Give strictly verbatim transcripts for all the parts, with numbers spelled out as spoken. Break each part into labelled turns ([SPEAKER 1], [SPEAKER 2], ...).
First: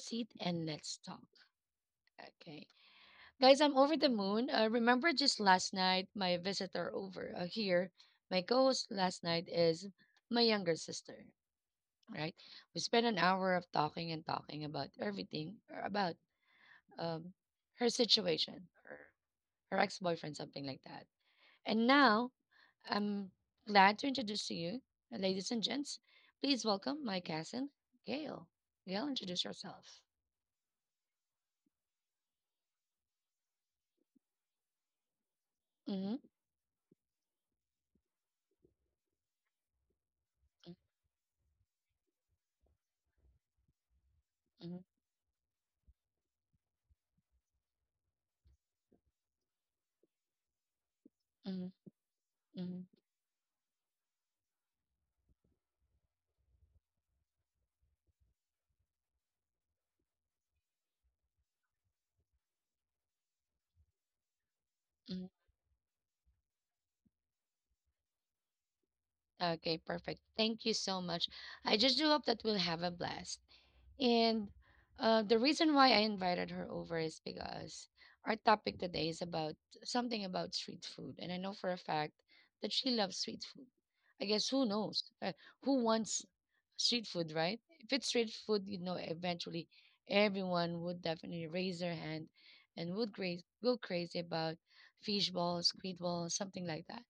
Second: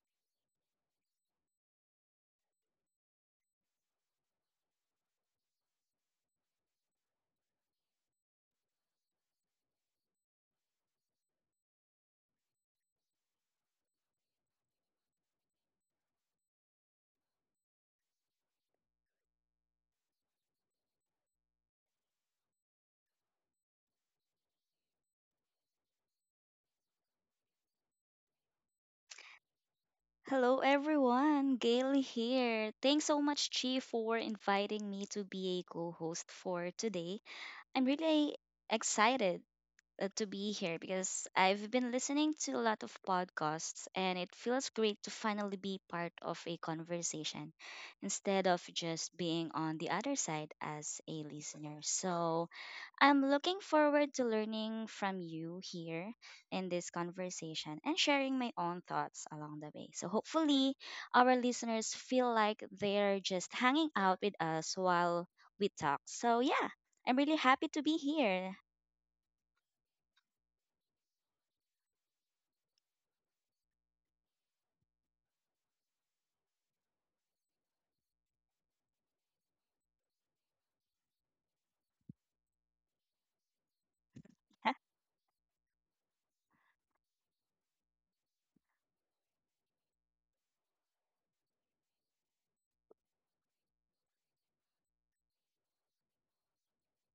[SPEAKER 1] seat and let's talk. Okay. Guys, I'm over the moon. Uh, remember just last night, my visitor over uh, here, my co host last night is my younger sister, right? We spent an hour of talking and talking about everything, or about um, her situation, or her ex boyfriend, something like that. And now I'm glad to introduce to you, uh, ladies and gents, please welcome my cousin, Gail. Gail, introduce yourself.
[SPEAKER 2] Hello everyone, Gail here. Thanks so much, Chi, for inviting me to be a co
[SPEAKER 1] Mm-hmm,
[SPEAKER 2] host for today. I'm really excited uh, to be here because I've been listening to a lot of podcasts and it feels
[SPEAKER 1] mm-hmm,
[SPEAKER 2] great to finally be part of a conversation instead of just being on the other side as a
[SPEAKER 1] mm-hmm, mm-hmm,
[SPEAKER 2] listener. So,
[SPEAKER 1] mm-hmm.
[SPEAKER 2] I'm looking forward to learning from you here in this conversation and sharing my own thoughts along the way. So, hopefully, our listeners feel like they're just hanging out with us while we talk. So, yeah, I'm really happy to be here.
[SPEAKER 1] Okay, perfect. Thank you so much. I just do hope that we'll have a blast. And uh, the reason why I invited her over is because our topic today is about something about street food. And I know for a fact that she loves street food. I guess who knows? Uh, who wants street food, right? If it's street food, you know, eventually everyone would definitely raise their hand and would cra- go crazy about fish balls, squid balls, something like that,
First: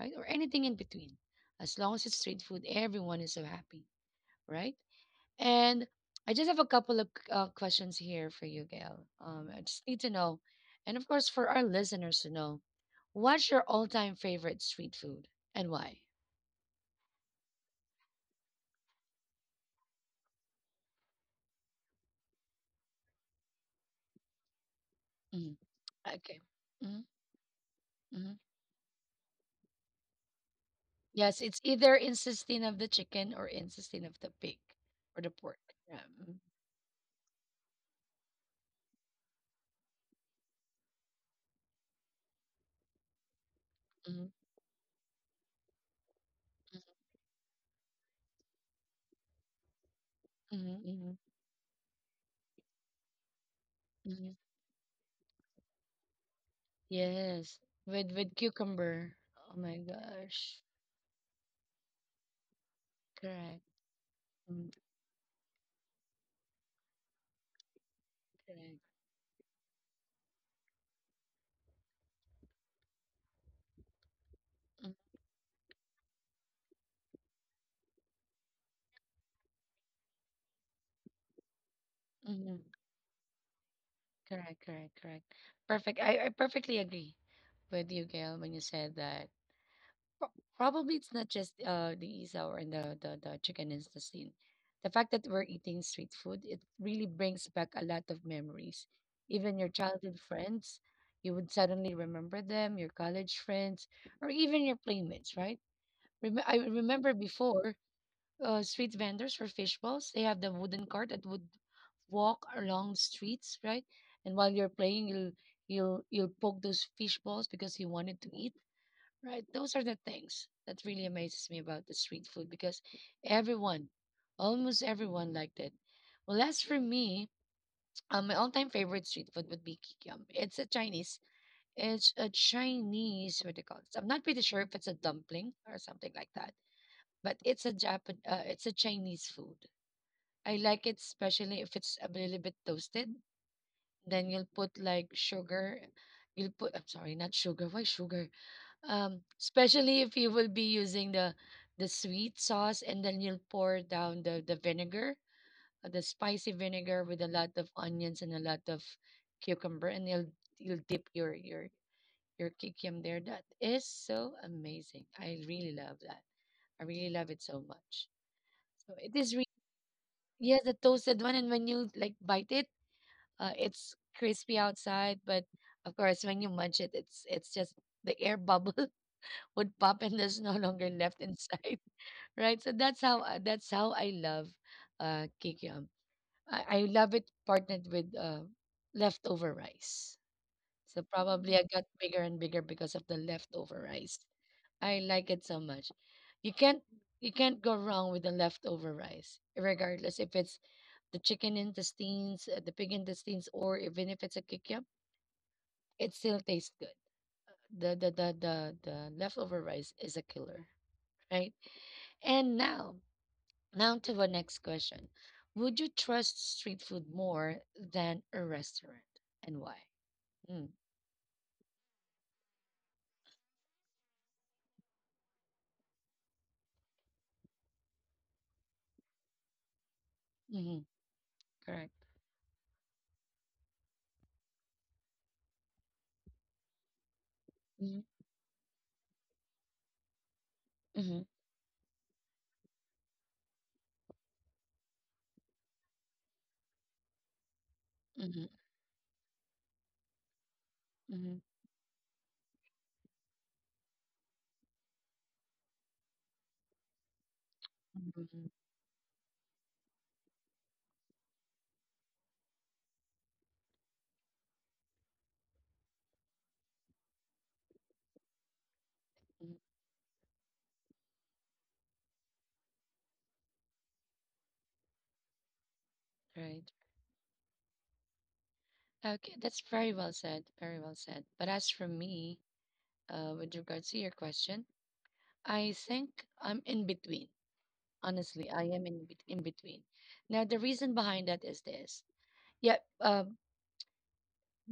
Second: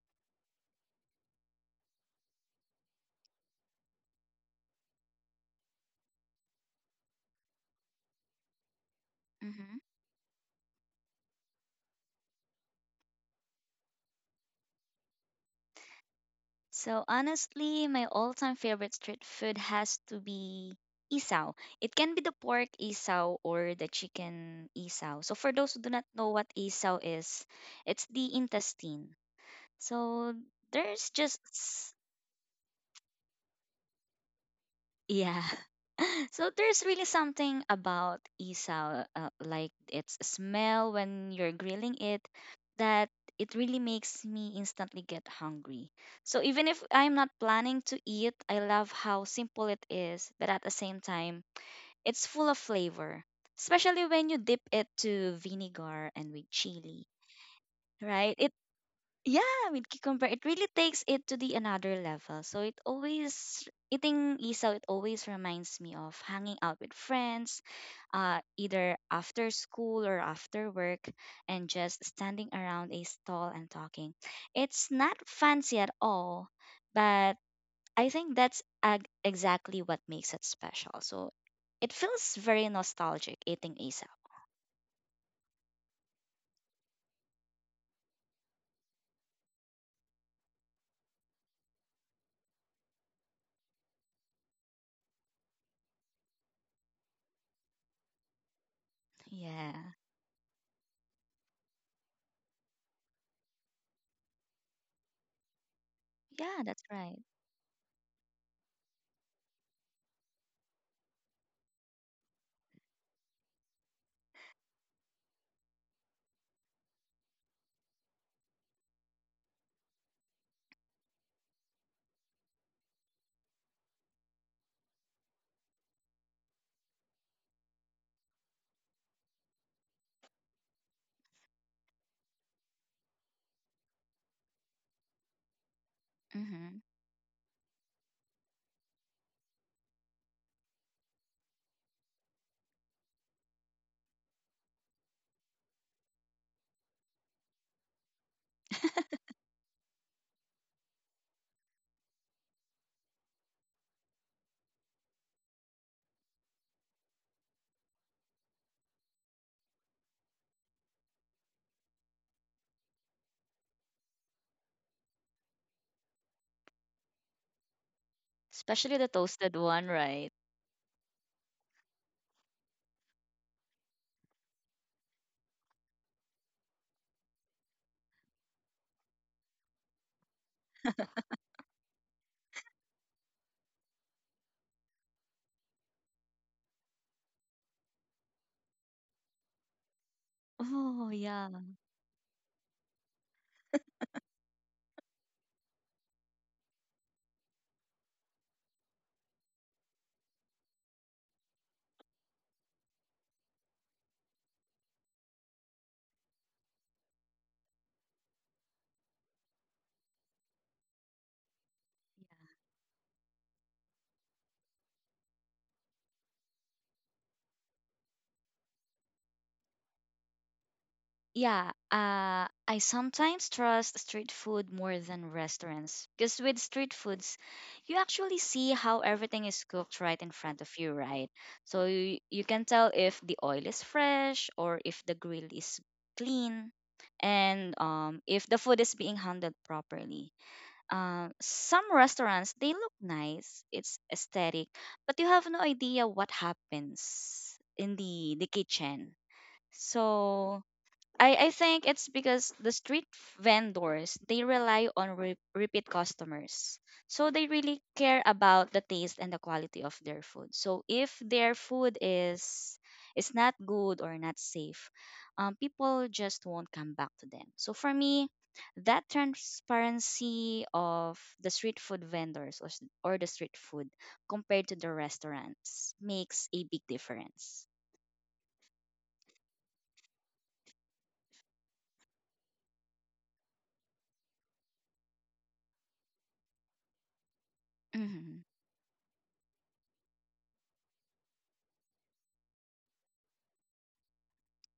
[SPEAKER 1] right? Or anything in between. As long as it's street food, everyone is so happy, right? And I just have a couple of uh, questions here for you, Gail. Um, I
[SPEAKER 2] Mhm.
[SPEAKER 1] just need to know, and of course, for our listeners to know, what's your all time favorite street food and why?
[SPEAKER 2] So honestly, my all-time favorite street food has to be isaw. It can be the pork isaw or the chicken isaw. So for
[SPEAKER 1] Mhm.
[SPEAKER 2] those who do not know
[SPEAKER 1] Okay.
[SPEAKER 2] what isaw
[SPEAKER 1] Mhm,
[SPEAKER 2] is, it's
[SPEAKER 1] mhm.
[SPEAKER 2] the intestine. So there's
[SPEAKER 1] Yes, it's either
[SPEAKER 2] just.
[SPEAKER 1] intestine of the chicken or intestine of the pig or the
[SPEAKER 2] Yeah.
[SPEAKER 1] pork. Yeah.
[SPEAKER 2] So there's really something about isaw, uh, like its smell when you're grilling it, that it really
[SPEAKER 1] Mm-hmm.
[SPEAKER 2] makes me instantly get hungry. So even if I'm not planning to eat, I love how simple it is, but at the same
[SPEAKER 1] Mm-hmm.
[SPEAKER 2] time, it's full of flavor, especially
[SPEAKER 1] Hmm.
[SPEAKER 2] when you dip it to vinegar and with chili,
[SPEAKER 1] Yes, with with
[SPEAKER 2] right? It
[SPEAKER 1] cucumber. Oh
[SPEAKER 2] yeah,
[SPEAKER 1] my
[SPEAKER 2] with cucumber, it
[SPEAKER 1] gosh.
[SPEAKER 2] really takes it to the another level. So it
[SPEAKER 1] Correct.
[SPEAKER 2] always eating
[SPEAKER 1] Mm.
[SPEAKER 2] isaw, it always reminds me of hanging out with friends, uh,
[SPEAKER 1] Correct.
[SPEAKER 2] either after school or after work, and just standing around a stall and talking. It's
[SPEAKER 1] Mm,
[SPEAKER 2] not fancy at all, but I think that's ag- exactly what makes it special. So it feels
[SPEAKER 1] mhm.
[SPEAKER 2] very nostalgic eating isaw.
[SPEAKER 1] Correct, correct, correct. Perfect. I, I perfectly agree with you, Gail, when you said that pro- probably it's not just uh the isaw and the, the, the chicken intestine. The fact that we're eating street food, it really brings back a lot of memories. Even your
[SPEAKER 2] Yeah,
[SPEAKER 1] childhood friends, you would suddenly remember them, your college friends, or even your playmates, right? Rem I
[SPEAKER 2] yeah, that's
[SPEAKER 1] remember
[SPEAKER 2] right.
[SPEAKER 1] before uh, street vendors for fish balls. They have the wooden cart that would walk along the streets, right? And while you're playing, you'll you'll you'll poke those fish balls because you wanted to eat, right? Those are the things that really amazes me about the street food because everyone, almost everyone liked it. Well, as for me, um, my all-time favorite street food would be kikiam. It's a Chinese. It's a Chinese. What do you call it? I'm not pretty sure if it's a dumpling or something like that,
[SPEAKER 2] Mm-hmm.
[SPEAKER 1] but it's a Japan. Uh, it's a Chinese food. I like it especially if it's a little bit toasted. Then you'll put like sugar. You'll put, I'm sorry, not sugar. Why sugar? Um, especially if you will be using the the sweet sauce and then you'll pour down the the vinegar, uh, the spicy vinegar with a lot of onions and a lot of cucumber and you'll you'll dip your your your kikiam there. That is so amazing. I really love that. I really love it so much. So
[SPEAKER 2] Especially the
[SPEAKER 1] it is really,
[SPEAKER 2] toasted one, right?
[SPEAKER 1] yeah, the toasted one and when you like bite it. Uh, it's crispy outside, but of course, when you munch it, it's it's just the air bubble would pop, and there's no longer left inside, right? So that's how I- that's how I love uh, kikiam. I, I love it partnered with uh, leftover rice. So
[SPEAKER 2] Oh, yeah.
[SPEAKER 1] probably I got bigger and bigger because of the leftover rice. I like it so much. You can't you can't go wrong with the leftover rice, regardless if it's the chicken intestines, uh, the pig intestines, or even if it's a kikiam, it still tastes good. The the the the the leftover rice is a killer, right? And now, now to the next question. Would you trust street food more than a restaurant and why? Mm,
[SPEAKER 2] Yeah, uh, I sometimes trust street food more than restaurants because with street foods, you actually see how everything is cooked right in front of
[SPEAKER 1] hmm,
[SPEAKER 2] you, right? So
[SPEAKER 1] correct.
[SPEAKER 2] you, you can tell if the oil is fresh or if the grill is clean and
[SPEAKER 1] Mm-hmm,
[SPEAKER 2] um, if the food is being handled properly.
[SPEAKER 1] hmm,
[SPEAKER 2] Um, some restaurants, they look nice, it's aesthetic, but you have no idea what happens in the,
[SPEAKER 1] hmm,
[SPEAKER 2] the kitchen. So I, I think it's because the street vendors they rely on re- repeat customers, so they really care
[SPEAKER 1] hmm,
[SPEAKER 2] about the taste and the quality of their food. So if their food is is not good or not safe, um, people just won't come back to them. So for me, that
[SPEAKER 1] hmm,
[SPEAKER 2] transparency of the street food vendors, or, s- or the street food compared to the restaurants, makes a
[SPEAKER 1] right.
[SPEAKER 2] big difference.
[SPEAKER 1] Okay, that's very well said. Very well said. But as for me, uh, with regards to your question, I think I'm in between.
[SPEAKER 2] Hmm.
[SPEAKER 1] Honestly, I am in, bet- in between. Now, the reason behind that is this. Yep. Um,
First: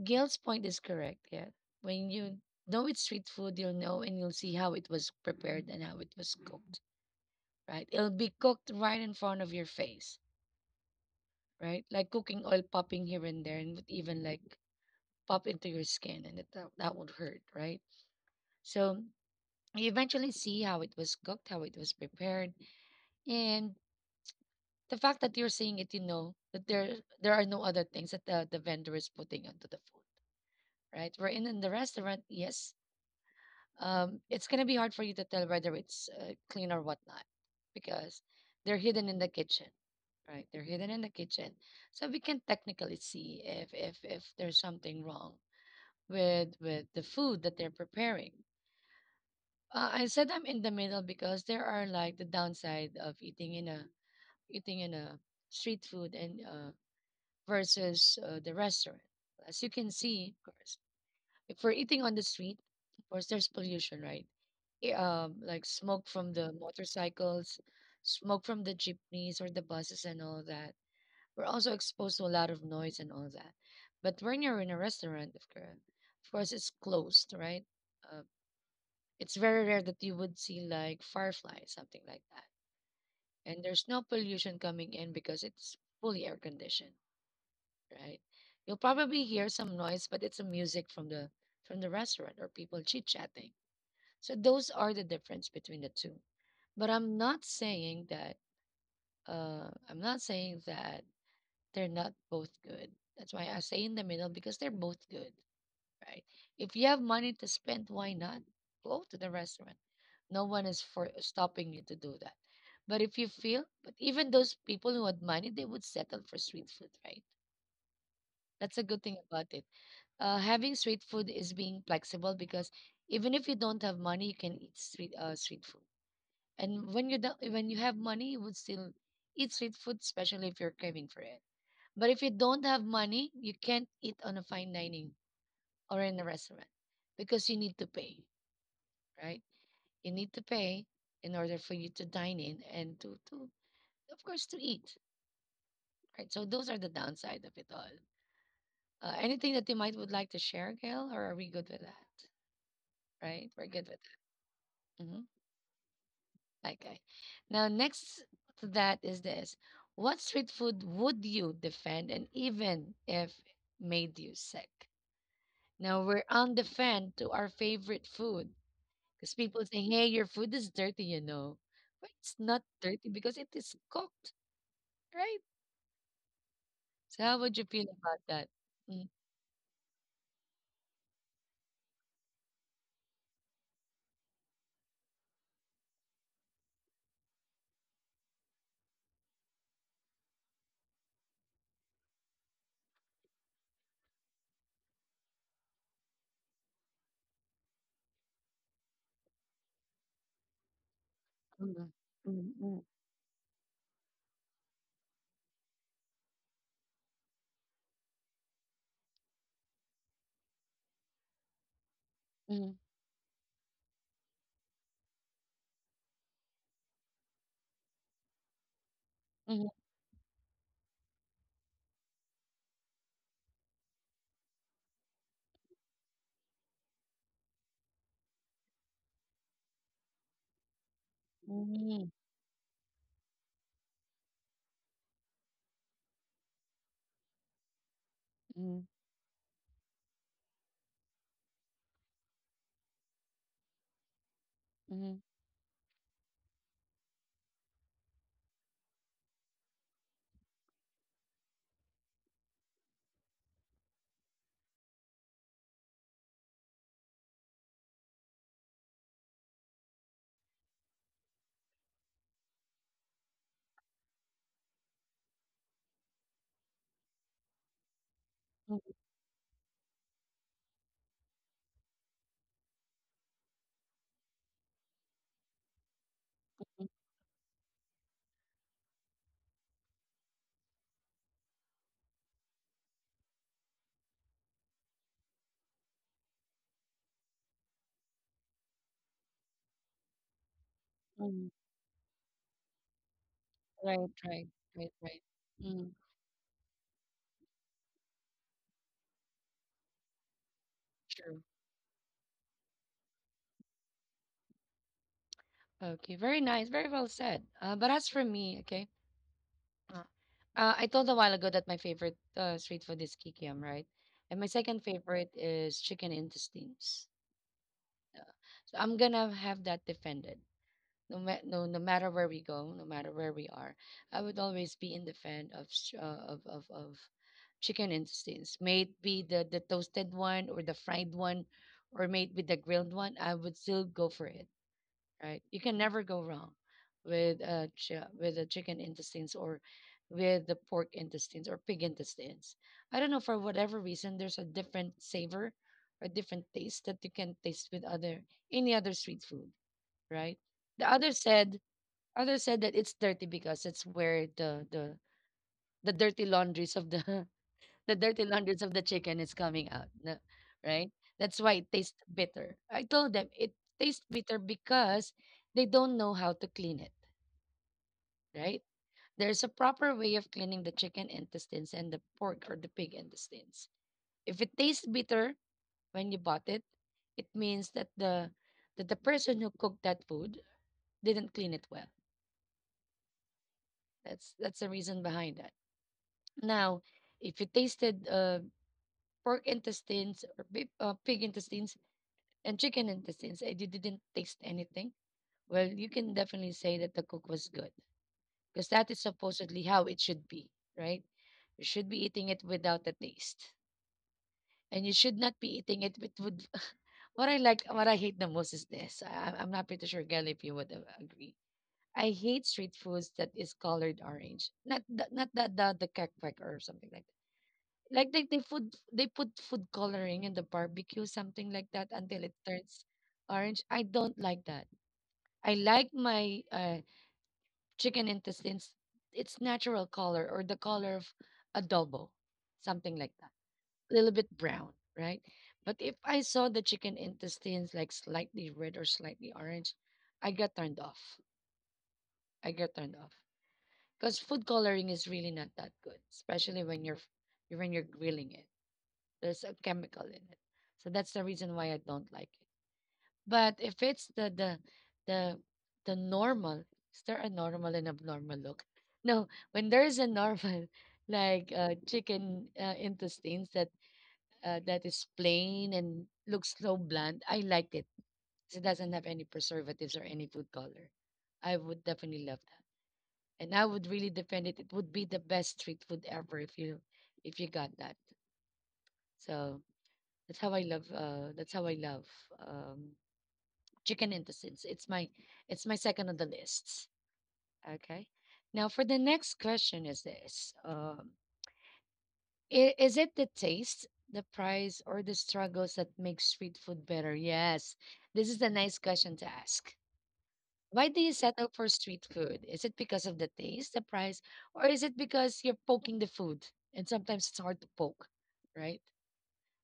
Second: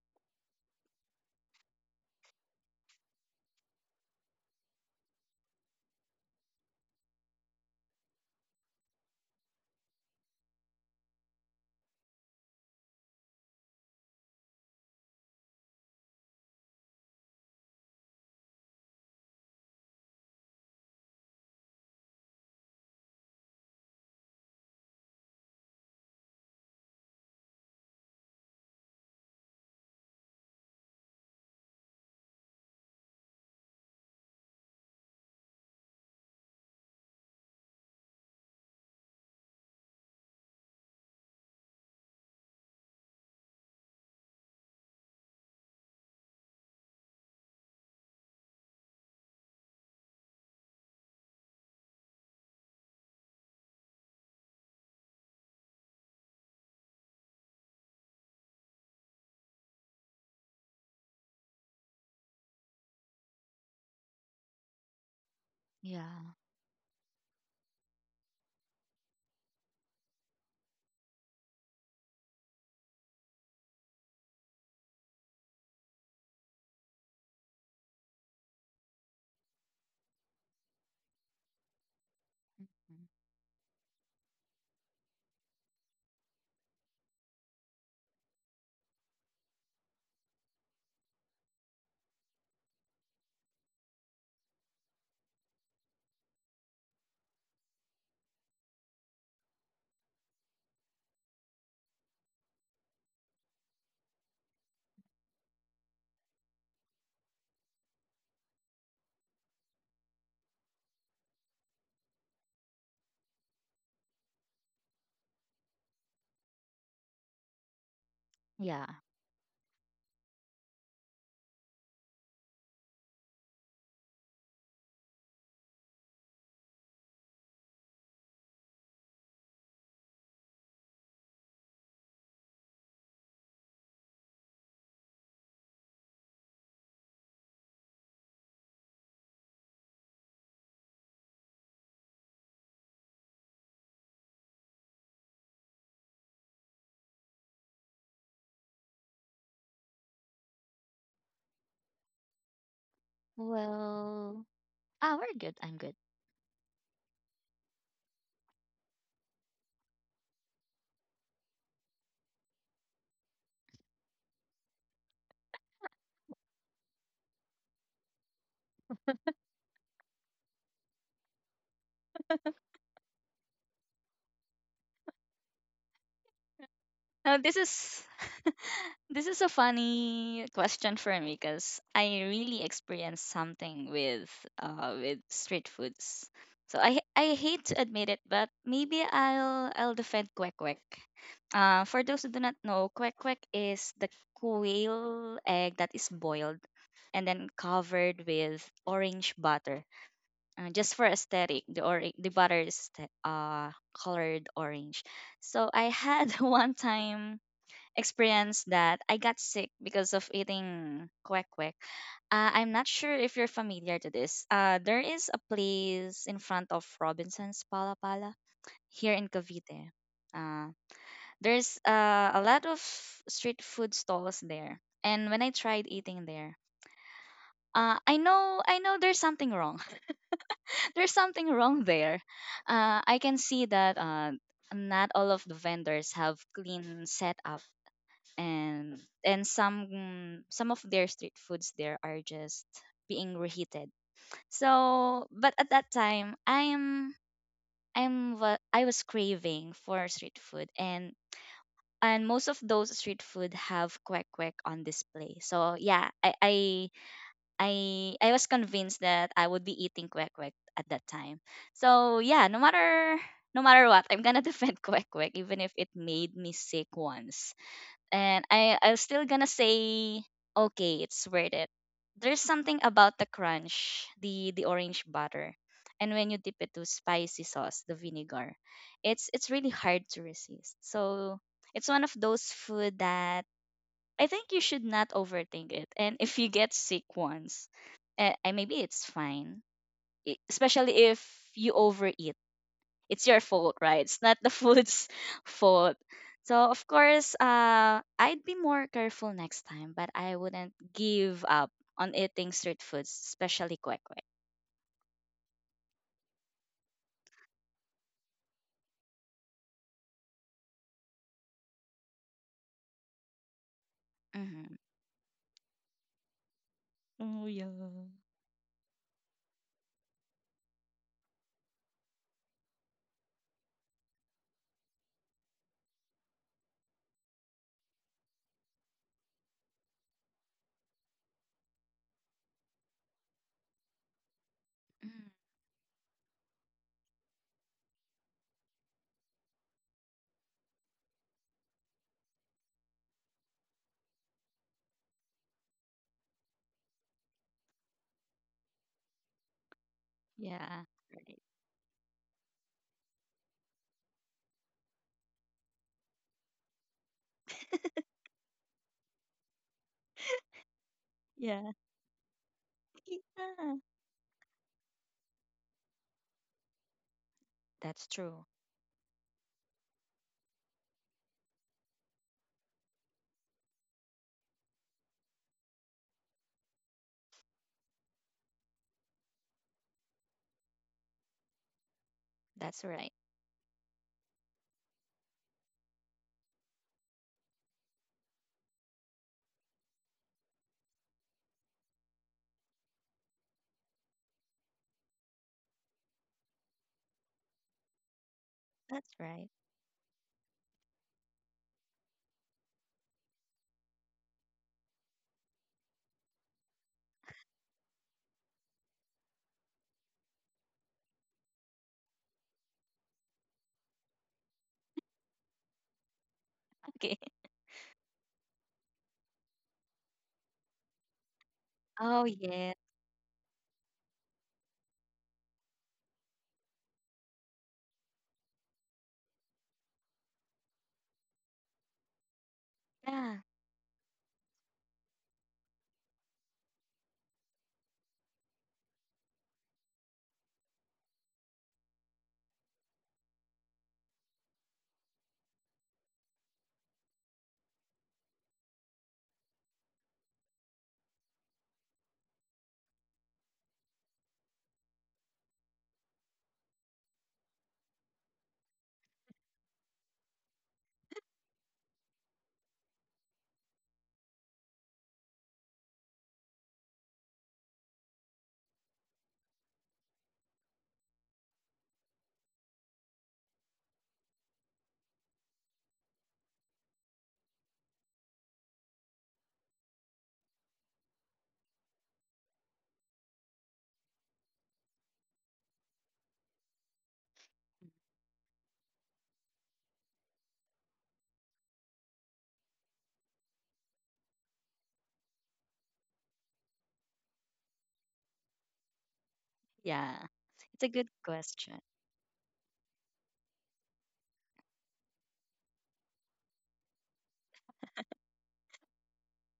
[SPEAKER 1] Gail's point is correct. Yeah. When you know it's street food, you'll know and you'll see how it was prepared and how it was cooked, right? It'll be cooked right in front of your face, right? Like cooking oil popping here and there and would even like pop into your skin and it, that, that would hurt, right? So you eventually see how it was cooked, how it was prepared. And the fact that you're seeing it, you know that there there are no other things that the, the vendor is putting onto the food, right? We're in, in the restaurant, yes, um, it's gonna be hard for you to tell whether it's uh, clean or whatnot because they're hidden in the kitchen, right? They're hidden in the kitchen, so we can technically see if if if there's something wrong with with the food that they're preparing. Uh, I said I'm in the middle because there are like the downside of eating in a eating in a street food and uh, versus uh, the restaurant. As you can see, of course, if we're eating on the street, of course, there's pollution, right? i- um, like smoke from
[SPEAKER 2] Yeah.
[SPEAKER 1] the motorcycles, smoke from the jeepneys or the buses and all that. We're also exposed to a lot of noise and all that. But when you're in a restaurant, of course, of course it's closed, right? Uh, it's very rare that you would see like fireflies, something like that.
[SPEAKER 2] Mhm.
[SPEAKER 1] And there's no pollution coming in because it's fully air conditioned, right? You'll probably hear some noise, but it's a music from the from the restaurant or people chit chatting. So those are the difference between the two. But I'm not saying that uh I'm not saying that they're not both good. That's why I say in the middle because they're both good, right? If you have money to spend, why not go to the restaurant? No one is for stopping you to do that. But if you feel, but even those people who had money, they would settle for sweet food, right? That's a
[SPEAKER 2] Yeah.
[SPEAKER 1] good thing about it. Uh, having sweet food is being flexible because even if you don't have money, you can eat street uh, street food. And when you don't, when you have money, you would still eat street food, especially if you're craving for it. But if you don't have money, you can't eat on a fine dining or in a restaurant because you need to pay, right? You need to pay in order for you to dine in and to to of course to eat, right? So those are the downside of it all. Uh, anything that you might would like to share, Gail, or are we good with that? Right, we're good with
[SPEAKER 2] Well,
[SPEAKER 1] that. Mm-hmm.
[SPEAKER 2] ah, we're good. I'm good.
[SPEAKER 1] Okay. Now, next to that is this. What street food would you defend and even if made you sick? Now, we're on the fan to our favorite food because people say, hey, your food is dirty, you know. But it's not dirty because it is cooked, right? So, how
[SPEAKER 2] Uh,
[SPEAKER 1] would
[SPEAKER 2] this
[SPEAKER 1] you feel
[SPEAKER 2] is
[SPEAKER 1] about that? Mm,
[SPEAKER 2] this is a funny question for me because I really experienced something with uh with street foods. So I I hate to admit it, but maybe I'll I'll defend kwek kwek. Uh, for those who do not know, kwek kwek is the quail egg that is boiled and then covered with orange butter. Uh, just for aesthetic, the,
[SPEAKER 1] mm,
[SPEAKER 2] or the
[SPEAKER 1] mm,
[SPEAKER 2] butter
[SPEAKER 1] mm,
[SPEAKER 2] is th- uh colored orange. So I had one time experience that I got sick because of eating kwek kwek. uh, I'm not sure if you're familiar to this. Uh there is a place in front of Robinson's Pala Pala here in
[SPEAKER 1] mm, mm,
[SPEAKER 2] Cavite. Uh, there's uh, a lot of street food stalls there, and when I tried eating there, uh, I know, i know there's something wrong. There's something wrong
[SPEAKER 1] mm,
[SPEAKER 2] there. Uh, I can see that uh, not all of the vendors have clean setup,
[SPEAKER 1] mm,
[SPEAKER 2] and and some some of their street foods there are just being reheated.
[SPEAKER 1] mm, mm,
[SPEAKER 2] So, but at that time, I'm I'm wa- I was craving for street food, and and most of those street food have kwek kwek on display. So yeah, I I I I was convinced that I would be eating kwek kwek at that time. So yeah, no matter no matter what, I'm gonna defend kwek kwek even if it made me sick once. And I I'm still gonna say okay, it's worth it. There's something about the crunch, the the orange butter, and when you dip it
[SPEAKER 1] mm,
[SPEAKER 2] to spicy sauce, the vinegar, it's it's really hard to resist. So it's one of those food that I think you should not overthink it. And if you get sick once, uh, uh, maybe it's fine. E- Especially if
[SPEAKER 1] mm.
[SPEAKER 2] you overeat, it's your fault,
[SPEAKER 1] Right,
[SPEAKER 2] right? It's not
[SPEAKER 1] right,
[SPEAKER 2] the
[SPEAKER 1] right,
[SPEAKER 2] food's
[SPEAKER 1] right. Mm.
[SPEAKER 2] fault. So of course, uh, I'd be more careful next time, but I wouldn't
[SPEAKER 1] True.
[SPEAKER 2] give up on eating street foods, especially kwek kwek.
[SPEAKER 1] Okay, very nice, very well said. Uh, but as for me, okay, uh, uh, I told a while ago that my favorite uh, street food is kikiam, right? And my second
[SPEAKER 2] Mm-hmm.
[SPEAKER 1] favorite is chicken intestines.
[SPEAKER 2] Oh yeah.
[SPEAKER 1] So I'm gonna have that defended. No, ma- no, no matter where we go, no matter where we are, I would always be in defend of sh- uh, of of of chicken intestines. May it be the the toasted one or the fried one, or may it be the grilled one. I would still go for it,
[SPEAKER 2] Mm.
[SPEAKER 1] right? You can never go wrong with a chi- with a chicken intestines or with the pork intestines or pig intestines. I don't know for whatever reason there's a different savor or different taste that you can taste with other any other street food, right? The
[SPEAKER 2] Yeah.
[SPEAKER 1] other
[SPEAKER 2] Right.
[SPEAKER 1] said other said that it's dirty because it's where the the the dirty laundries of the the dirty hundreds of the chicken is coming out. No, right? That's why it
[SPEAKER 2] Yeah.
[SPEAKER 1] tastes bitter. I told them it
[SPEAKER 2] Yeah.
[SPEAKER 1] tastes bitter because they don't know how to clean it,
[SPEAKER 2] That's true.
[SPEAKER 1] right? There's a proper way of cleaning the chicken intestines and the pork or the pig intestines. If it tastes bitter when you bought it, it means that the that the person who cooked that food didn't clean it well.
[SPEAKER 2] That's right.
[SPEAKER 1] That's that's the reason behind that. Now, if you tasted uh, pork intestines or pig, uh, pig intestines, and chicken intestines, I did- didn't taste anything. Well, you can definitely say that the cook was good because that is
[SPEAKER 2] That's right.
[SPEAKER 1] supposedly how it should be, right? You should be eating it without a taste. And you should not be eating it with, with What I like, what I hate the most is this. I, I'm not pretty sure, Gail, if you would a- agree. I hate street foods that is colored orange. Not the, not the the, the crack or something like
[SPEAKER 2] Okay.
[SPEAKER 1] that. Like they, they food they put food coloring in the barbecue, something like that, until
[SPEAKER 2] Oh
[SPEAKER 1] it
[SPEAKER 2] yeah.
[SPEAKER 1] turns orange. I don't like that. I like my uh, chicken intestines its natural color or the color of adobo, something like that,
[SPEAKER 2] Yeah.
[SPEAKER 1] a little bit brown, right? But if I saw the chicken intestines like slightly red or slightly orange, I get turned off. I get turned off because food coloring is really not that good, especially when you're f- when you're grilling it. There's a chemical in it, so that's the reason why I don't like it. But if it's the the the the normal, is there a normal and abnormal look? No, when there is a normal, like uh, chicken uh, intestines that uh, that is plain and looks so bland, I like it. 'Cause it doesn't have any preservatives or any food color. I would definitely love that, and I would really defend it. It would be the best street food ever if you if you got that. So that's how I love. Uh, that's how I love um, chicken intestines. It's my it's my second on the list. Okay. Now for the next question is this: um, i- Is it the taste, the price, or the struggles that make street food better? Yes, this is a nice question to ask.
[SPEAKER 2] Yeah,
[SPEAKER 1] Why
[SPEAKER 2] it's a
[SPEAKER 1] do you
[SPEAKER 2] good
[SPEAKER 1] settle for
[SPEAKER 2] question.
[SPEAKER 1] street food? Is it because of the taste, the price, or is it because you're poking the food and sometimes it's hard to poke, right?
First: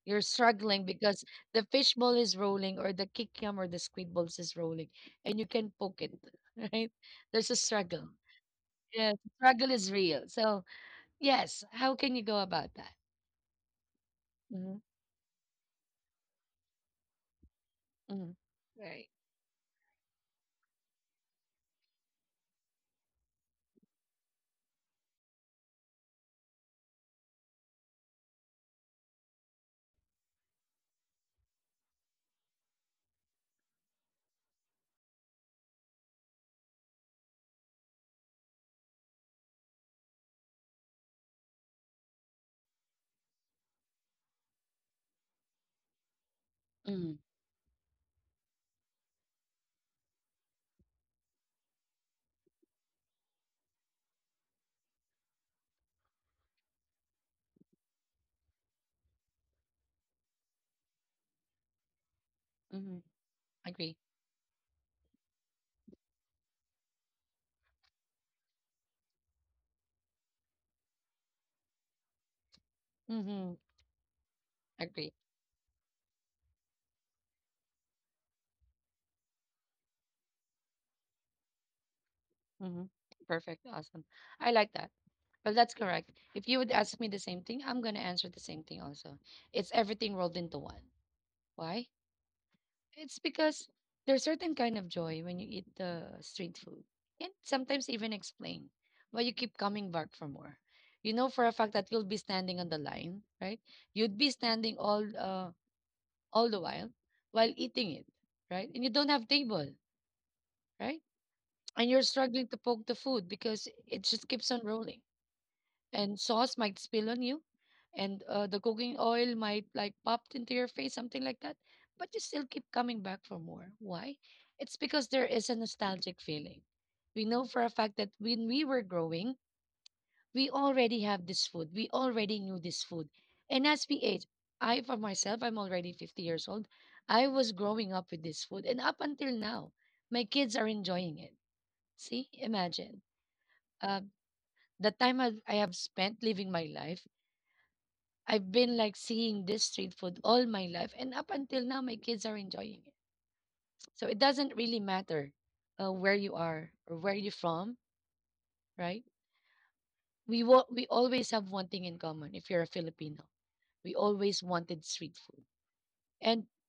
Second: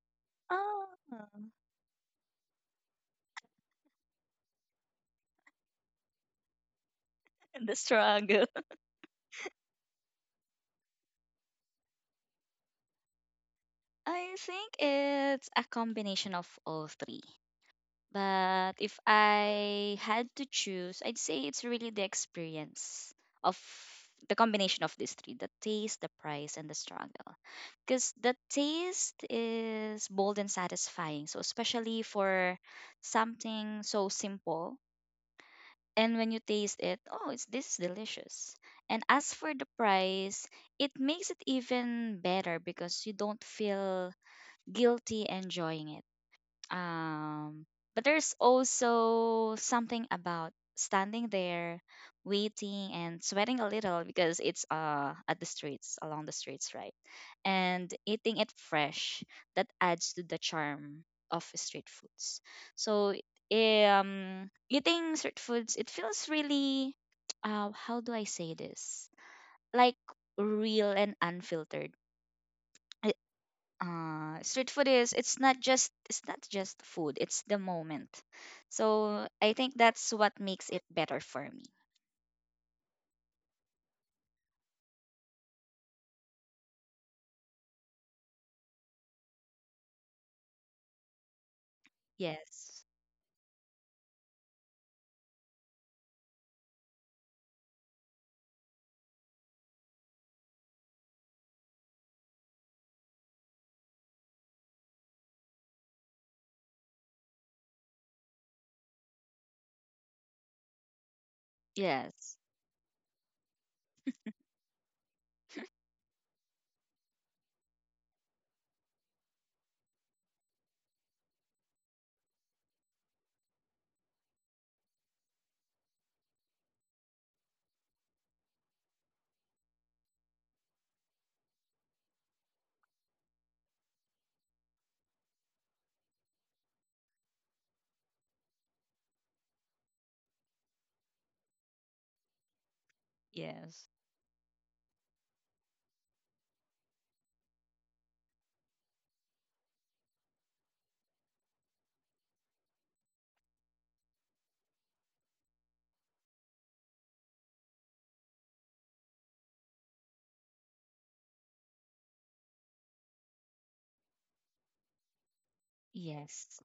[SPEAKER 1] You're struggling because
[SPEAKER 2] Oh,
[SPEAKER 1] the fish ball is rolling or the kikiam or the squid balls is rolling and you can poke it, right? There's a
[SPEAKER 2] the
[SPEAKER 1] struggle.
[SPEAKER 2] struggle.
[SPEAKER 1] Yes, struggle is real. So, yes, how can you go about that?
[SPEAKER 2] I
[SPEAKER 1] hmm
[SPEAKER 2] think it's a combination of all three.
[SPEAKER 1] hmm
[SPEAKER 2] But if
[SPEAKER 1] Right.
[SPEAKER 2] I had to choose, I'd say it's really the experience of the combination of these three: the taste, the price, and the struggle. Because the taste is bold and satisfying. So, especially for something so simple, and when you taste it, oh, it's, this is delicious. And as for the price, it makes it even better because you don't feel guilty enjoying it.
[SPEAKER 1] Mm-hmm.
[SPEAKER 2] Um, but there's also something about standing there, waiting and sweating a little because it's uh at the streets, along the streets, right? And eating it fresh, that adds to the charm of street foods.
[SPEAKER 1] Mm-hmm.
[SPEAKER 2] So
[SPEAKER 1] Agree.
[SPEAKER 2] um eating street foods, it feels really, uh how do I say this? Like real and unfiltered.
[SPEAKER 1] Mm-hmm.
[SPEAKER 2] Uh street food
[SPEAKER 1] Agree.
[SPEAKER 2] is, it's not just, it's not just food, it's the moment. So I think that's what makes it better for me.
[SPEAKER 1] Mm-hmm. Perfect. Awesome. I like that. Well, that's correct. If you would ask me the same thing, I'm going to answer the same thing also. It's everything rolled into one. Why?
[SPEAKER 2] Yes.
[SPEAKER 1] It's because there's certain kind of joy when you eat the street food. And sometimes even explain why you keep coming back for more. You know for a fact that you'll be standing on the line, right? You'd be standing all uh, all the while while eating it, right? And you don't have table, right? And you're
[SPEAKER 2] Yes.
[SPEAKER 1] struggling to poke the food because it just keeps on rolling and sauce might spill on you and uh, the cooking oil might like pop into your face something like that, but you still keep coming back for more. Why? It's because there is a nostalgic feeling. We know for a fact that when we were growing, we already have this food, we already knew this food. And as we age, i for myself, I'm already fifty years old. I was growing up with this food, and up until now my kids are enjoying it. See, imagine
[SPEAKER 2] Yes.
[SPEAKER 1] uh, the time i i have spent living my life. I've been like seeing this street food all my life, and up until now, my kids are enjoying it. So it doesn't really matter uh, where you are or where you're from, right? We wa- we always have one thing in common. If you're a Filipino, we always wanted street food. And
[SPEAKER 2] Yes.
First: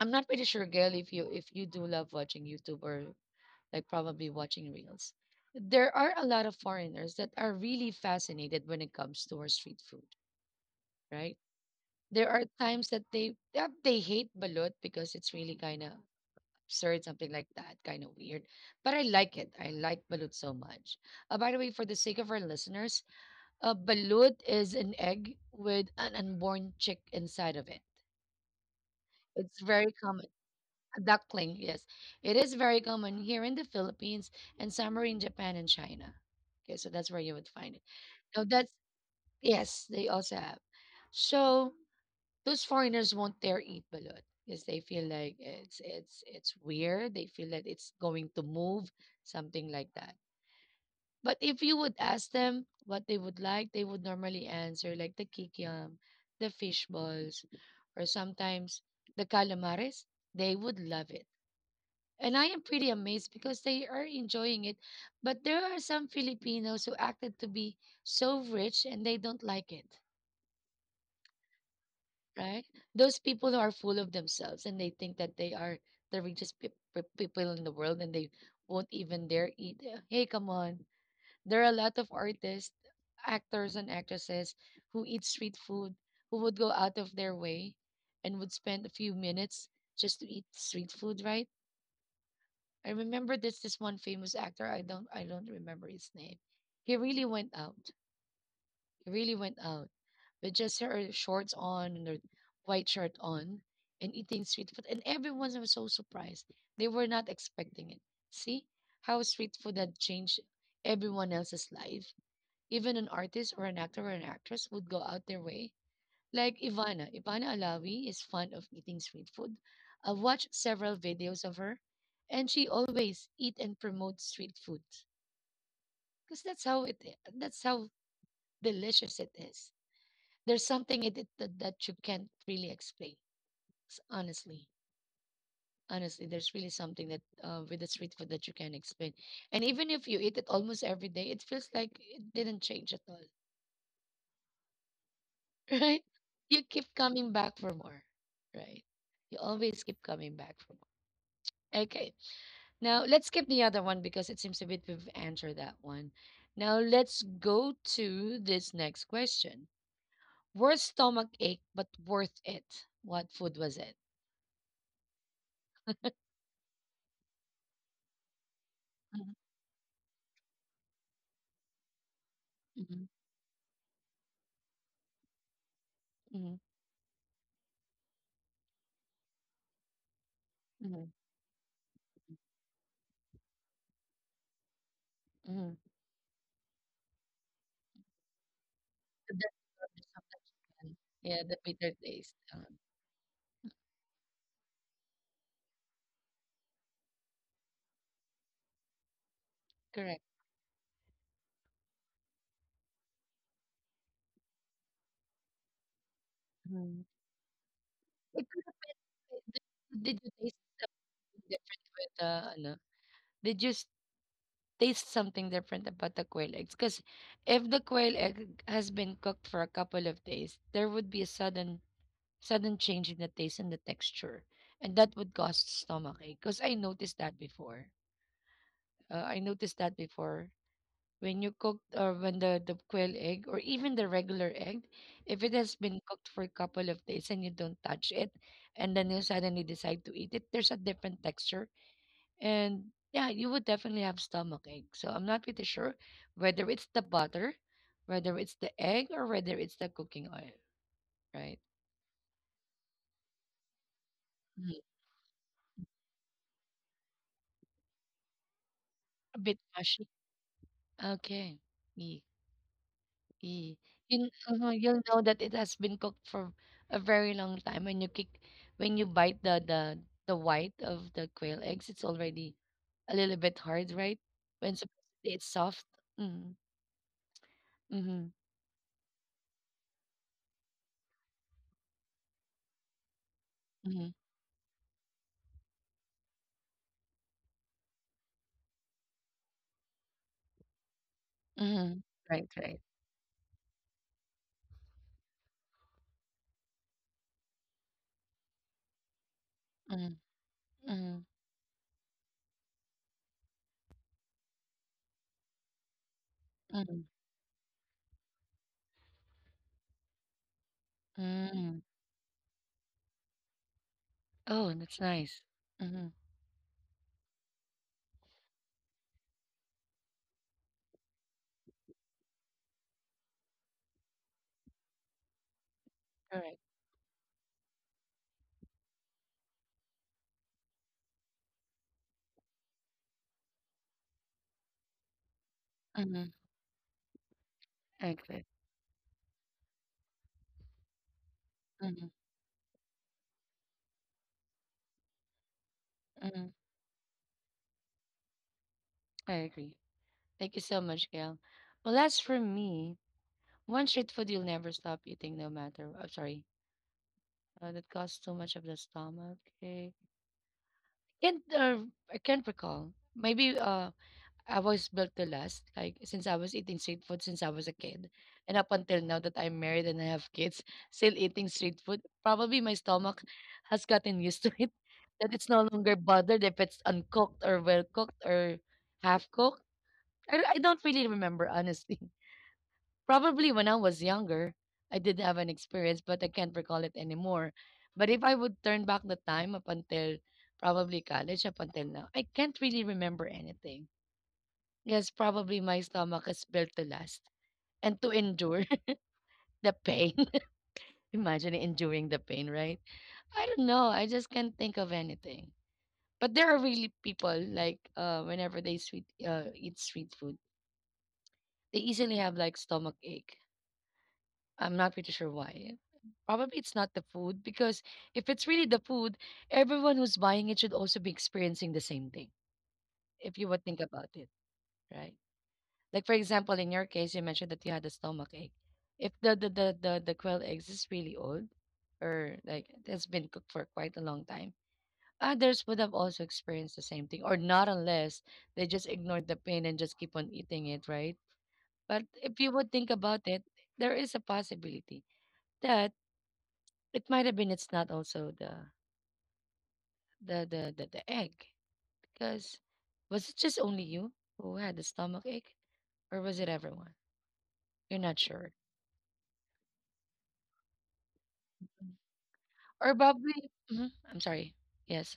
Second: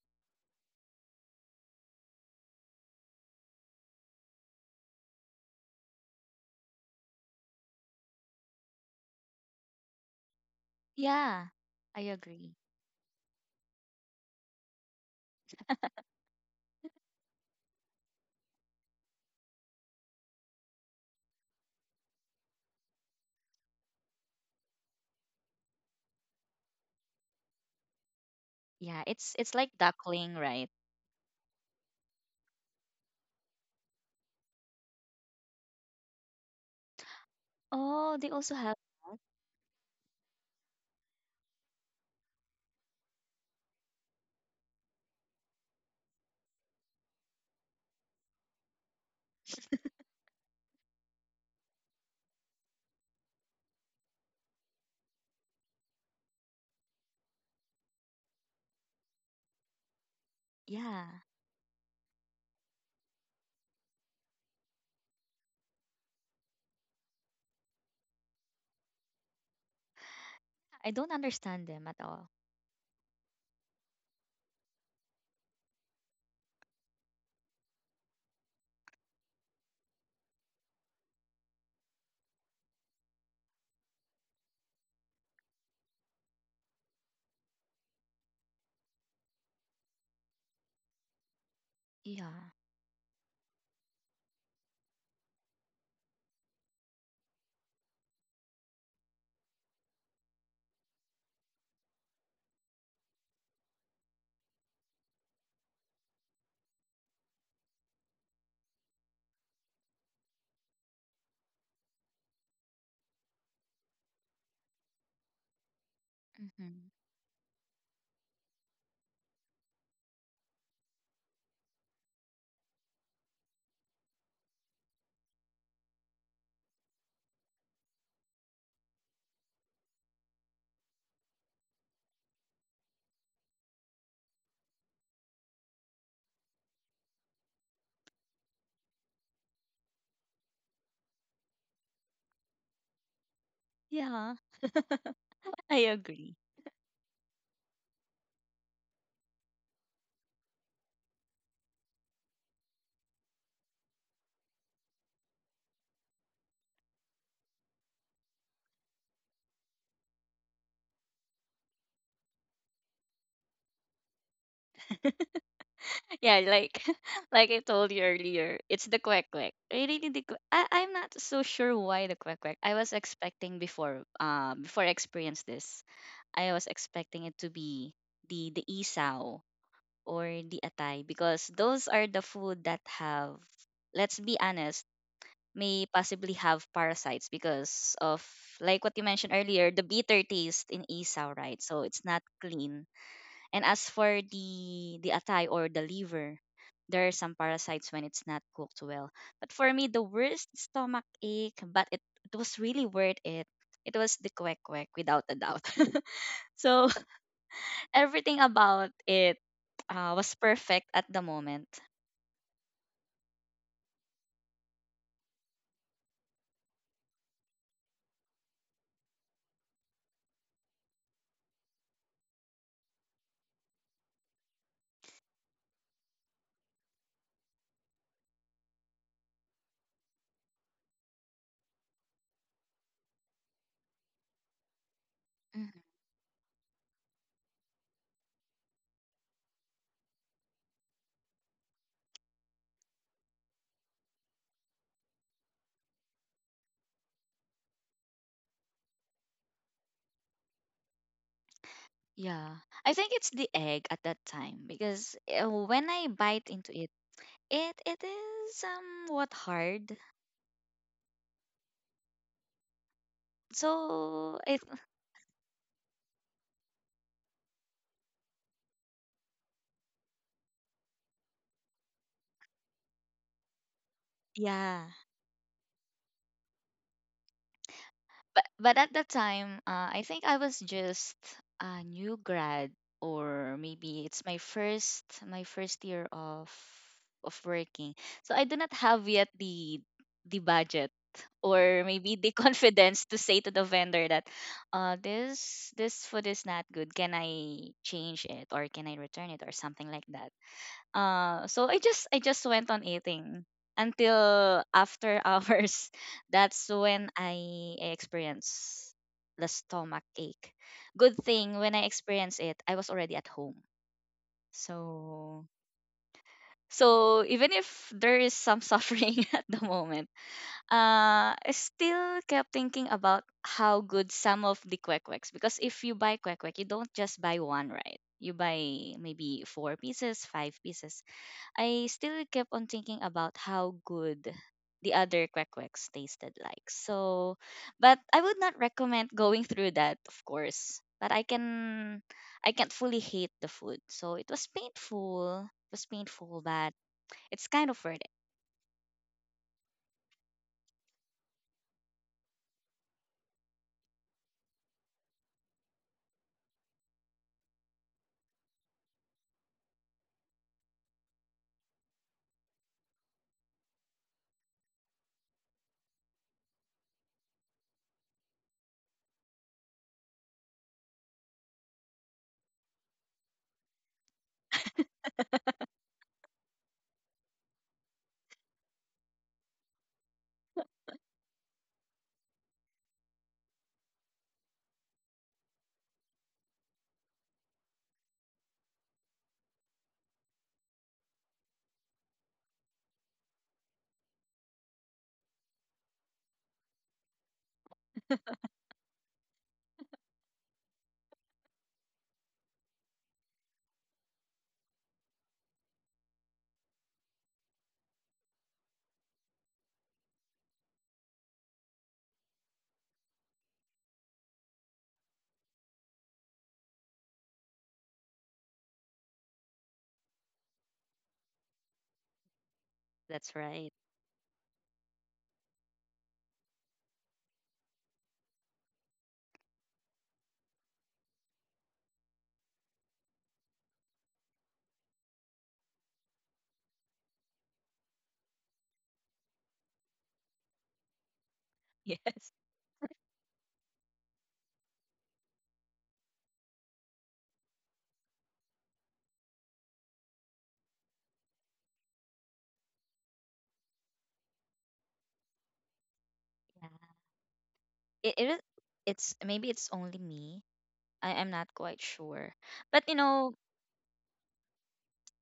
[SPEAKER 1] I'm not pretty sure, Gail, if you if you do love watching YouTube or like probably watching reels. There are a lot of foreigners that are really fascinated when it comes to our street food, right?
[SPEAKER 2] Yeah, I
[SPEAKER 1] There are
[SPEAKER 2] agree.
[SPEAKER 1] times that they that they hate balut because it's really kind of absurd, something like that, kind of weird. But I like it. I like balut so much. Uh, by the way, for the sake of our listeners, uh, balut is an egg with an unborn chick inside of it.
[SPEAKER 2] Yeah, it's it's
[SPEAKER 1] It's
[SPEAKER 2] like
[SPEAKER 1] very common.
[SPEAKER 2] duckling, right?
[SPEAKER 1] A duckling, yes. It is very common here in the Philippines and somewhere in Japan and China. Okay, so that's where you would find it.
[SPEAKER 2] Oh, they
[SPEAKER 1] Now
[SPEAKER 2] also
[SPEAKER 1] that's
[SPEAKER 2] have that?
[SPEAKER 1] yes, they also have. So those foreigners won't dare eat balut because they feel like it's it's it's weird. They feel that it's going to move, something like that. But if you would ask them what they would like, they would normally answer like the kikiam, the fish balls, or sometimes the calamares. They would
[SPEAKER 2] Yeah.
[SPEAKER 1] love it. And I am pretty amazed because they are enjoying it. But there are some Filipinos who acted to be so rich and they don't like it.
[SPEAKER 2] I don't understand them at all.
[SPEAKER 1] Right? Those people who are full of themselves and they think that they are the richest peop peop- people in the world and they won't even dare eat. Yeah, hey, come on. There are a lot of artists, actors, and actresses who eat street food, who would go out of their way and would spend a few minutes just to eat street food, right?
[SPEAKER 2] Yeah.
[SPEAKER 1] I remember there's this one famous actor. I don't I don't remember his name. He really went out really went out with just her shorts on and her white shirt on and eating street food. And everyone was so surprised. They were not expecting it. See how street food had changed everyone else's life. Even an artist or an actor or an actress would go out their way. Like
[SPEAKER 2] Hmm.
[SPEAKER 1] Ivana. Ivana Alawi is fond of eating street food. I've watched several videos of her, and she always eat and promote street food because that's how it i- that's how delicious it is. There's something in it that, that you can't really explain. S- honestly, honestly, there's really something that uh, with the street food that you can't explain. And even if you eat it almost every day, it feels like it didn't change at all.
[SPEAKER 2] Yeah. I
[SPEAKER 1] Right,
[SPEAKER 2] agree.
[SPEAKER 1] you keep coming back for more, right? You always keep coming back for more. Okay, now let's skip the other one because it seems a bit we've answered that one. Now let's go to this next question: worst stomach ache but worth it, what food was it?
[SPEAKER 2] Yeah, like like I told you earlier, it's the quack
[SPEAKER 1] Mhm,
[SPEAKER 2] quack. Really, the qu- I I'm not so sure why the quack quack. I was
[SPEAKER 1] mhm.
[SPEAKER 2] expecting before, uh before I experienced this, I
[SPEAKER 1] Mhm,
[SPEAKER 2] was expecting it to be the the isaw or the atay
[SPEAKER 1] mhm,
[SPEAKER 2] because those are the food that have, let's be honest,
[SPEAKER 1] mhm.
[SPEAKER 2] may possibly have parasites because of like what you mentioned
[SPEAKER 1] So that's
[SPEAKER 2] earlier, the
[SPEAKER 1] probably
[SPEAKER 2] bitter taste in
[SPEAKER 1] sometimes
[SPEAKER 2] isaw,
[SPEAKER 1] you yeah,
[SPEAKER 2] right?
[SPEAKER 1] the
[SPEAKER 2] So
[SPEAKER 1] bitter
[SPEAKER 2] it's not
[SPEAKER 1] taste. Um,
[SPEAKER 2] clean. And as for the the atay or the liver, there are some parasites when it's not cooked well. But for me, the
[SPEAKER 1] correct.
[SPEAKER 2] worst stomach ache, but it, it was really worth it. It was the kwek kwek without a doubt. So
[SPEAKER 1] Mhm.
[SPEAKER 2] everything
[SPEAKER 1] It could have
[SPEAKER 2] about it,
[SPEAKER 1] been-
[SPEAKER 2] uh,
[SPEAKER 1] Did
[SPEAKER 2] was
[SPEAKER 1] did you taste something
[SPEAKER 2] perfect at the moment.
[SPEAKER 1] different with the ano? Did you s- Taste something different about the quail eggs? Because if the quail egg has been cooked for a couple of days, there would be a sudden sudden change in the taste and the texture, and that would cause stomachache. Because I noticed that before. Uh, I noticed that before when you cook or when the, the quail egg or even the regular egg, if it has
[SPEAKER 2] Mhm.
[SPEAKER 1] been cooked for a couple of days and you don't touch it, and then you suddenly decide to eat it, there's a different texture. And yeah, you would definitely have stomach ache. So I'm not pretty sure whether it's the butter, whether it's the egg, or whether it's the cooking oil, right?
[SPEAKER 2] Yeah, I think it's the egg at that time
[SPEAKER 1] Mhm.
[SPEAKER 2] because uh, when I bite into it, it it is somewhat
[SPEAKER 1] A bit
[SPEAKER 2] hard.
[SPEAKER 1] mushy. Okay. Yeah. Eh, you'll
[SPEAKER 2] So it
[SPEAKER 1] uh you'll know that it has been cooked for a very long time when you kick when you bite the the the white of the quail eggs, it's already a little bit hard, right? When
[SPEAKER 2] Yeah,
[SPEAKER 1] supposedly it's soft. Mm, mm-hmm,
[SPEAKER 2] but but at that time, uh, I think I was just a new grad, or maybe
[SPEAKER 1] mm-hmm,
[SPEAKER 2] it's my first my first year of of working. So I do not have yet the the budget, or
[SPEAKER 1] mm-hmm.
[SPEAKER 2] maybe the
[SPEAKER 1] Right, right.
[SPEAKER 2] confidence to say to the vendor that, uh this, this food is not good, can I change it or can I return it or something like
[SPEAKER 1] Mm,
[SPEAKER 2] that.
[SPEAKER 1] mm-hmm,
[SPEAKER 2] Uh, so I just I just went on eating until after hours. That's
[SPEAKER 1] mm-hmm,
[SPEAKER 2] when I experienced the stomach ache. Good thing when
[SPEAKER 1] mm.
[SPEAKER 2] I experienced it, I was already at home.
[SPEAKER 1] Oh, that's
[SPEAKER 2] So,
[SPEAKER 1] nice. Mm-hmm.
[SPEAKER 2] so even if there is some suffering at the moment, uh, I still kept thinking about how good some of the kwek-kweks, because if you buy kwek-kwek, you
[SPEAKER 1] Correct.
[SPEAKER 2] don't just buy one, right? You buy maybe four pieces, five pieces. I still kept on thinking about how good the other quackwecks tasted
[SPEAKER 1] Mm-hmm.
[SPEAKER 2] like. So, but
[SPEAKER 1] I
[SPEAKER 2] I would
[SPEAKER 1] agree.
[SPEAKER 2] not recommend going through that, of course. But I can,
[SPEAKER 1] Mm-hmm,
[SPEAKER 2] I can't fully hate the food. So it was painful. It was painful,
[SPEAKER 1] mm-hmm.
[SPEAKER 2] but it's kind of worth it.
[SPEAKER 1] I agree. Thank you so much, Gail. Well, as for me, one street food you'll never stop eating, no matter. Oh, sorry. Uh, that caused too much of the stomach ache. Can't uh, I can't recall. Maybe uh I was built to last, like since I was eating street food since I was a kid, and up until now that I'm married and I have kids, still eating street food. Probably my stomach has gotten used to it, that it's no longer bothered if it's uncooked or well cooked or half cooked. I, I don't really remember honestly. Probably when I was younger, I did have an experience, but I can't recall it anymore. But if I would turn back the time up until probably college, up until now, I can't really remember anything. Yes, probably my stomach is built to last and to endure the pain. Imagine enduring the pain, right? I don't know. I just can't think of anything. But there are really people like uh, whenever they sweet uh, eat sweet food, they easily have like stomach ache. I'm not pretty sure why. Probably it's not the food because if it's really the food, everyone who's buying it should also be experiencing the same thing.
[SPEAKER 2] That's
[SPEAKER 1] If you would
[SPEAKER 2] right.
[SPEAKER 1] think about it, right? Like for example, in your case, you mentioned that you had a stomach ache. If the the the the, the quail eggs is really old, or like it has been cooked for quite a long time, others would have also experienced the same thing, or not unless they just ignored the pain and just keep on eating it, right? But
[SPEAKER 2] Yes.
[SPEAKER 1] if you would think about it, there is a possibility that it might have been it's not also the the the the, the egg because was it just only you who had the stomach ache or was it
[SPEAKER 2] Yeah.
[SPEAKER 1] everyone? You're
[SPEAKER 2] It,
[SPEAKER 1] not
[SPEAKER 2] it is,
[SPEAKER 1] sure.
[SPEAKER 2] it's maybe it's only me. I am not quite
[SPEAKER 1] Mm.
[SPEAKER 2] sure. But you
[SPEAKER 1] Or
[SPEAKER 2] know,
[SPEAKER 1] probably, mhm, I'm sorry. Yes.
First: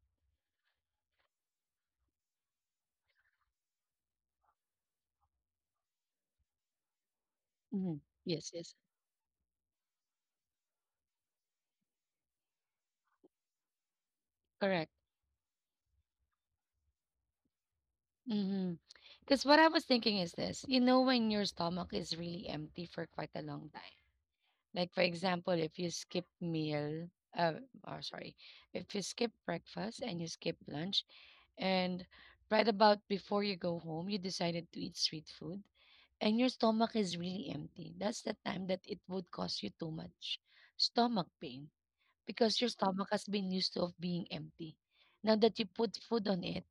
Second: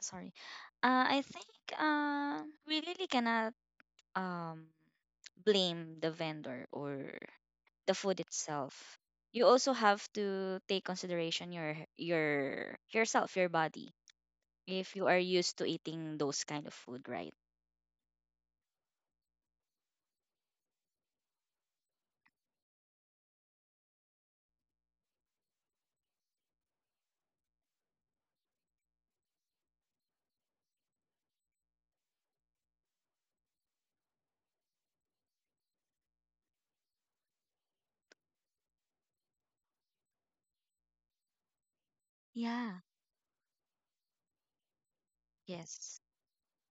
[SPEAKER 2] sorry. Uh, I think, uh, we really cannot, um, blame the vendor or the
[SPEAKER 1] Hmm.
[SPEAKER 2] food
[SPEAKER 1] Yes, yes.
[SPEAKER 2] itself. You also have to take consideration your your yourself, your body,
[SPEAKER 1] Correct.
[SPEAKER 2] if you are used to eating those kind of food, right?
[SPEAKER 1] Because what I was thinking is this, you know, when your stomach is really empty for quite a long time, like for example, if you skip meal, uh, or sorry, if you skip breakfast and you skip lunch, and right about before you go home, you decided to eat street food and your stomach is really empty. That's the time that it would cause you too much stomach pain because your
[SPEAKER 2] Yeah.
[SPEAKER 1] stomach has been used to of being empty. Now that you put
[SPEAKER 2] Yes.
[SPEAKER 1] food on it,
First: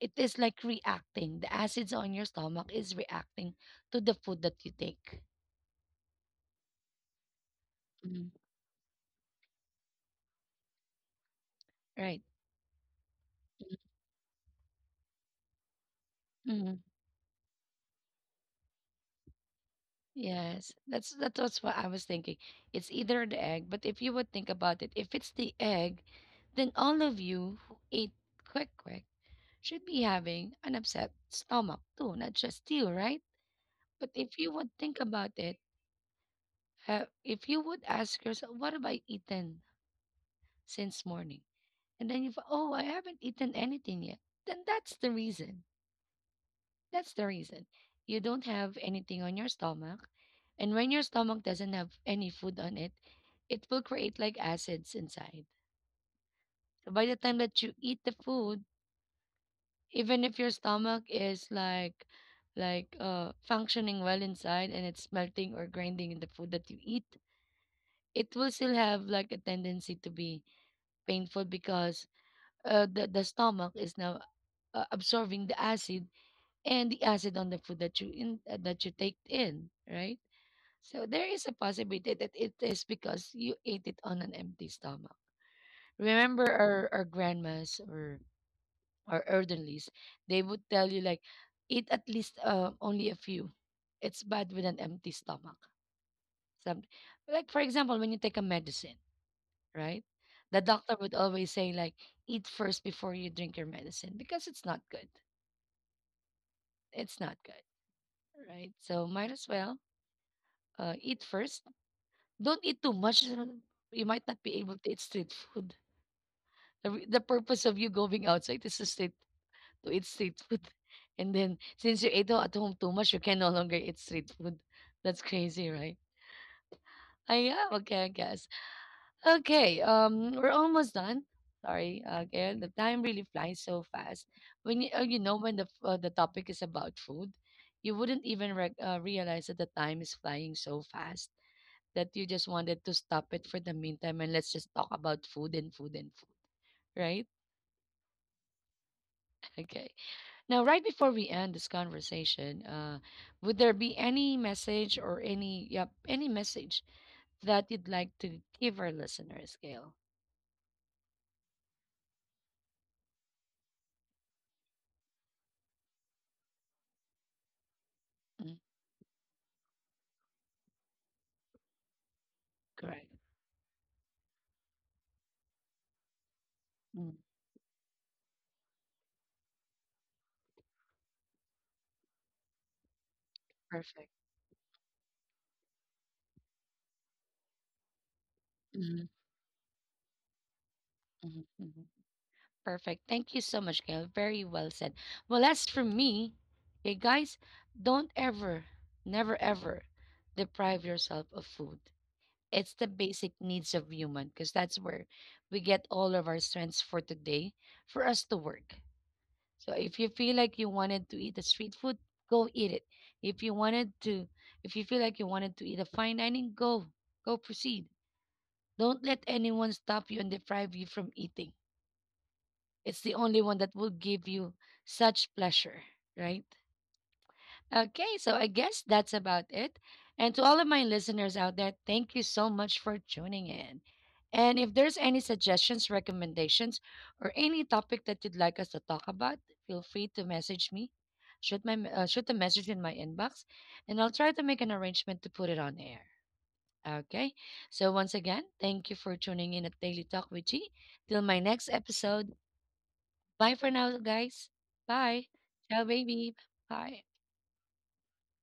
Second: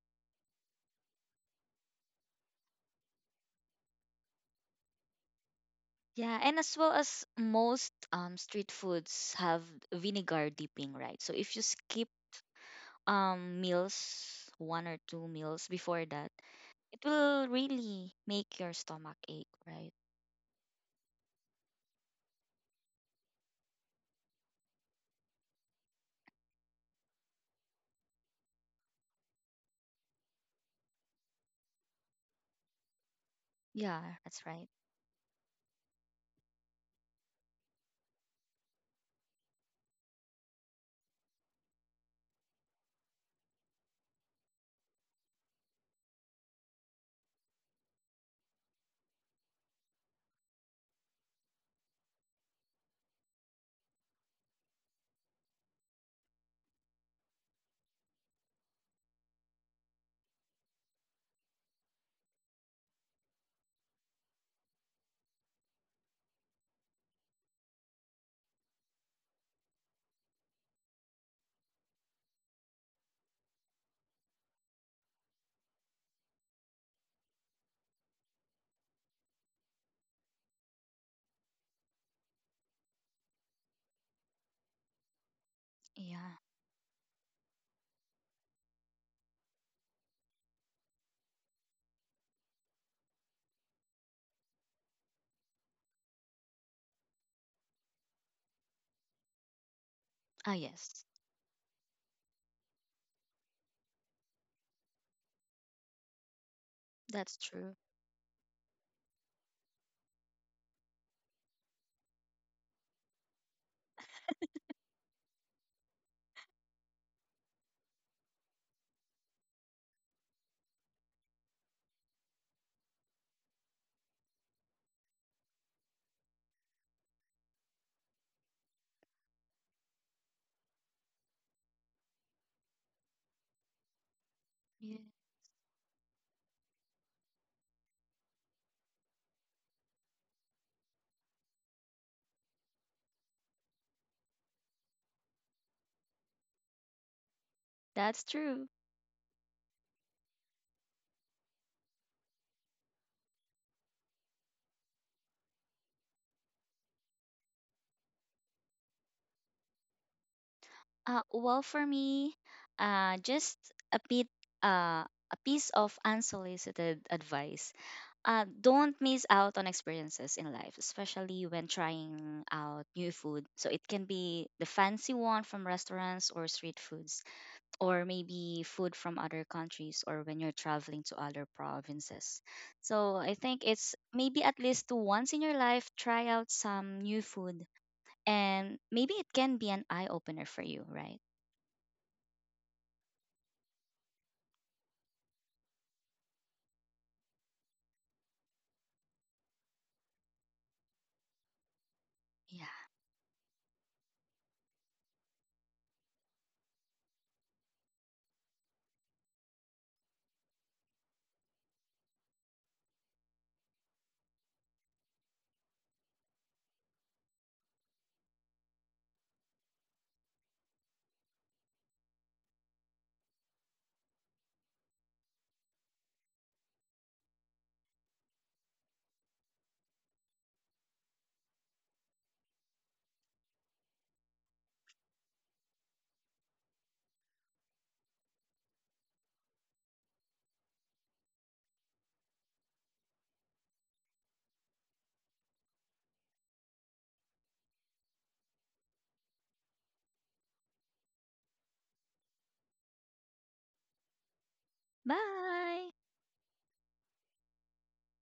[SPEAKER 1] it is like reacting. The acids on your stomach is reacting to the food that you take.
[SPEAKER 2] Yeah, and as well as most,
[SPEAKER 1] Mhm.
[SPEAKER 2] um, street foods have vinegar dipping, right? So if you skip
[SPEAKER 1] Right.
[SPEAKER 2] um, meals, one or two meals before that, it will really make your stomach ache, right?
[SPEAKER 1] Yes, that's that was what I was thinking. It's either the egg, but if you would think about it, if it's the egg, then all of you who ate quick quick should be having an upset stomach too, not just you, right?
[SPEAKER 2] Yeah,
[SPEAKER 1] But if
[SPEAKER 2] that's
[SPEAKER 1] you
[SPEAKER 2] right.
[SPEAKER 1] would think about it, uh, if you would ask yourself, what have I eaten since morning? And then you, f- oh, I haven't eaten anything yet. Then that's the reason That's the reason. You don't have anything on your stomach. And when your stomach doesn't have any food on it, it will create like acids inside. So by the time that you eat the food, even if your stomach is like like uh functioning well inside and it's melting or grinding in the food that you eat, it will still have like a tendency to be painful because uh, the the stomach is now uh, absorbing the acid and the acid on the food that you in uh, that you take in, right? So there is a possibility that it is because you ate it on an empty stomach.
[SPEAKER 2] Yeah.
[SPEAKER 1] Remember our, our grandmas or our elderlies, they would tell you like, eat at least uh, only a few. It's bad with an empty stomach. Some, like for example, when you take a medicine, right?
[SPEAKER 2] Ah,
[SPEAKER 1] The doctor
[SPEAKER 2] yes.
[SPEAKER 1] would always say like, eat first before you drink your medicine because it's not good. It's not
[SPEAKER 2] That's
[SPEAKER 1] good,
[SPEAKER 2] true.
[SPEAKER 1] right? So might as well uh, eat first. Don't eat too much. You might not be able to eat street food. The, re- the purpose of you going outside is to stay to eat street food, and then since you ate at home too much, you can no longer eat street food. That's crazy, right? I Yeah, okay, I guess. Okay, um, we're almost done. Sorry, again, the time really flies so fast. When you, uh,
[SPEAKER 2] Yeah,
[SPEAKER 1] you know when the f- uh, the topic is about food, you wouldn't even rec uh, realize that the time is flying so fast that you just wanted to stop it for the meantime and let's just talk about food and food and food, right?
[SPEAKER 2] that's true.
[SPEAKER 1] Okay. Now, right before we end this conversation, uh, would there be any message or any yep any message that you'd like to give our listeners, Gail?
[SPEAKER 2] Uh, well, for me, uh, just a bit, uh, a piece of unsolicited advice. Uh,
[SPEAKER 1] Mm,
[SPEAKER 2] don't miss out on experiences in life, especially when trying out
[SPEAKER 1] correct.
[SPEAKER 2] new food. So it can be the fancy one from restaurants or street
[SPEAKER 1] Mm,
[SPEAKER 2] foods, or maybe food from other countries, or when you're traveling to other provinces. So I think it's
[SPEAKER 1] perfect.
[SPEAKER 2] maybe at least once in your life, try out some new food and
[SPEAKER 1] Hmm.
[SPEAKER 2] maybe it can be an eye opener for you, right?
[SPEAKER 1] Hmm. Hmm. Perfect. Thank you so much, Gail. Very well said. Well, as for me, hey guys, don't ever, never, ever deprive yourself of food.
[SPEAKER 2] Yeah.
[SPEAKER 1] It's the basic needs of human because that's where we get all of our strengths for today for us to work. So if you feel like you wanted to eat the street food, go eat it. If you wanted to, if you feel like you wanted to eat a fine dining, go, go proceed. Don't let anyone stop you and deprive you from eating. It's the only one that will give you such pleasure, right? Okay, so I guess that's about it. And to all of my listeners out there, thank you so much for tuning in. And if there's any suggestions, recommendations, or any topic that you'd like us to talk about, feel free to message me. Shoot my uh, shoot a message in my inbox, and I'll try to make an arrangement to put it on air. Okay. So once again, thank you for tuning in at Daily Talk with G. Till my next episode. Bye for now, guys. Bye. Ciao,
[SPEAKER 2] Bye.
[SPEAKER 1] baby. Bye.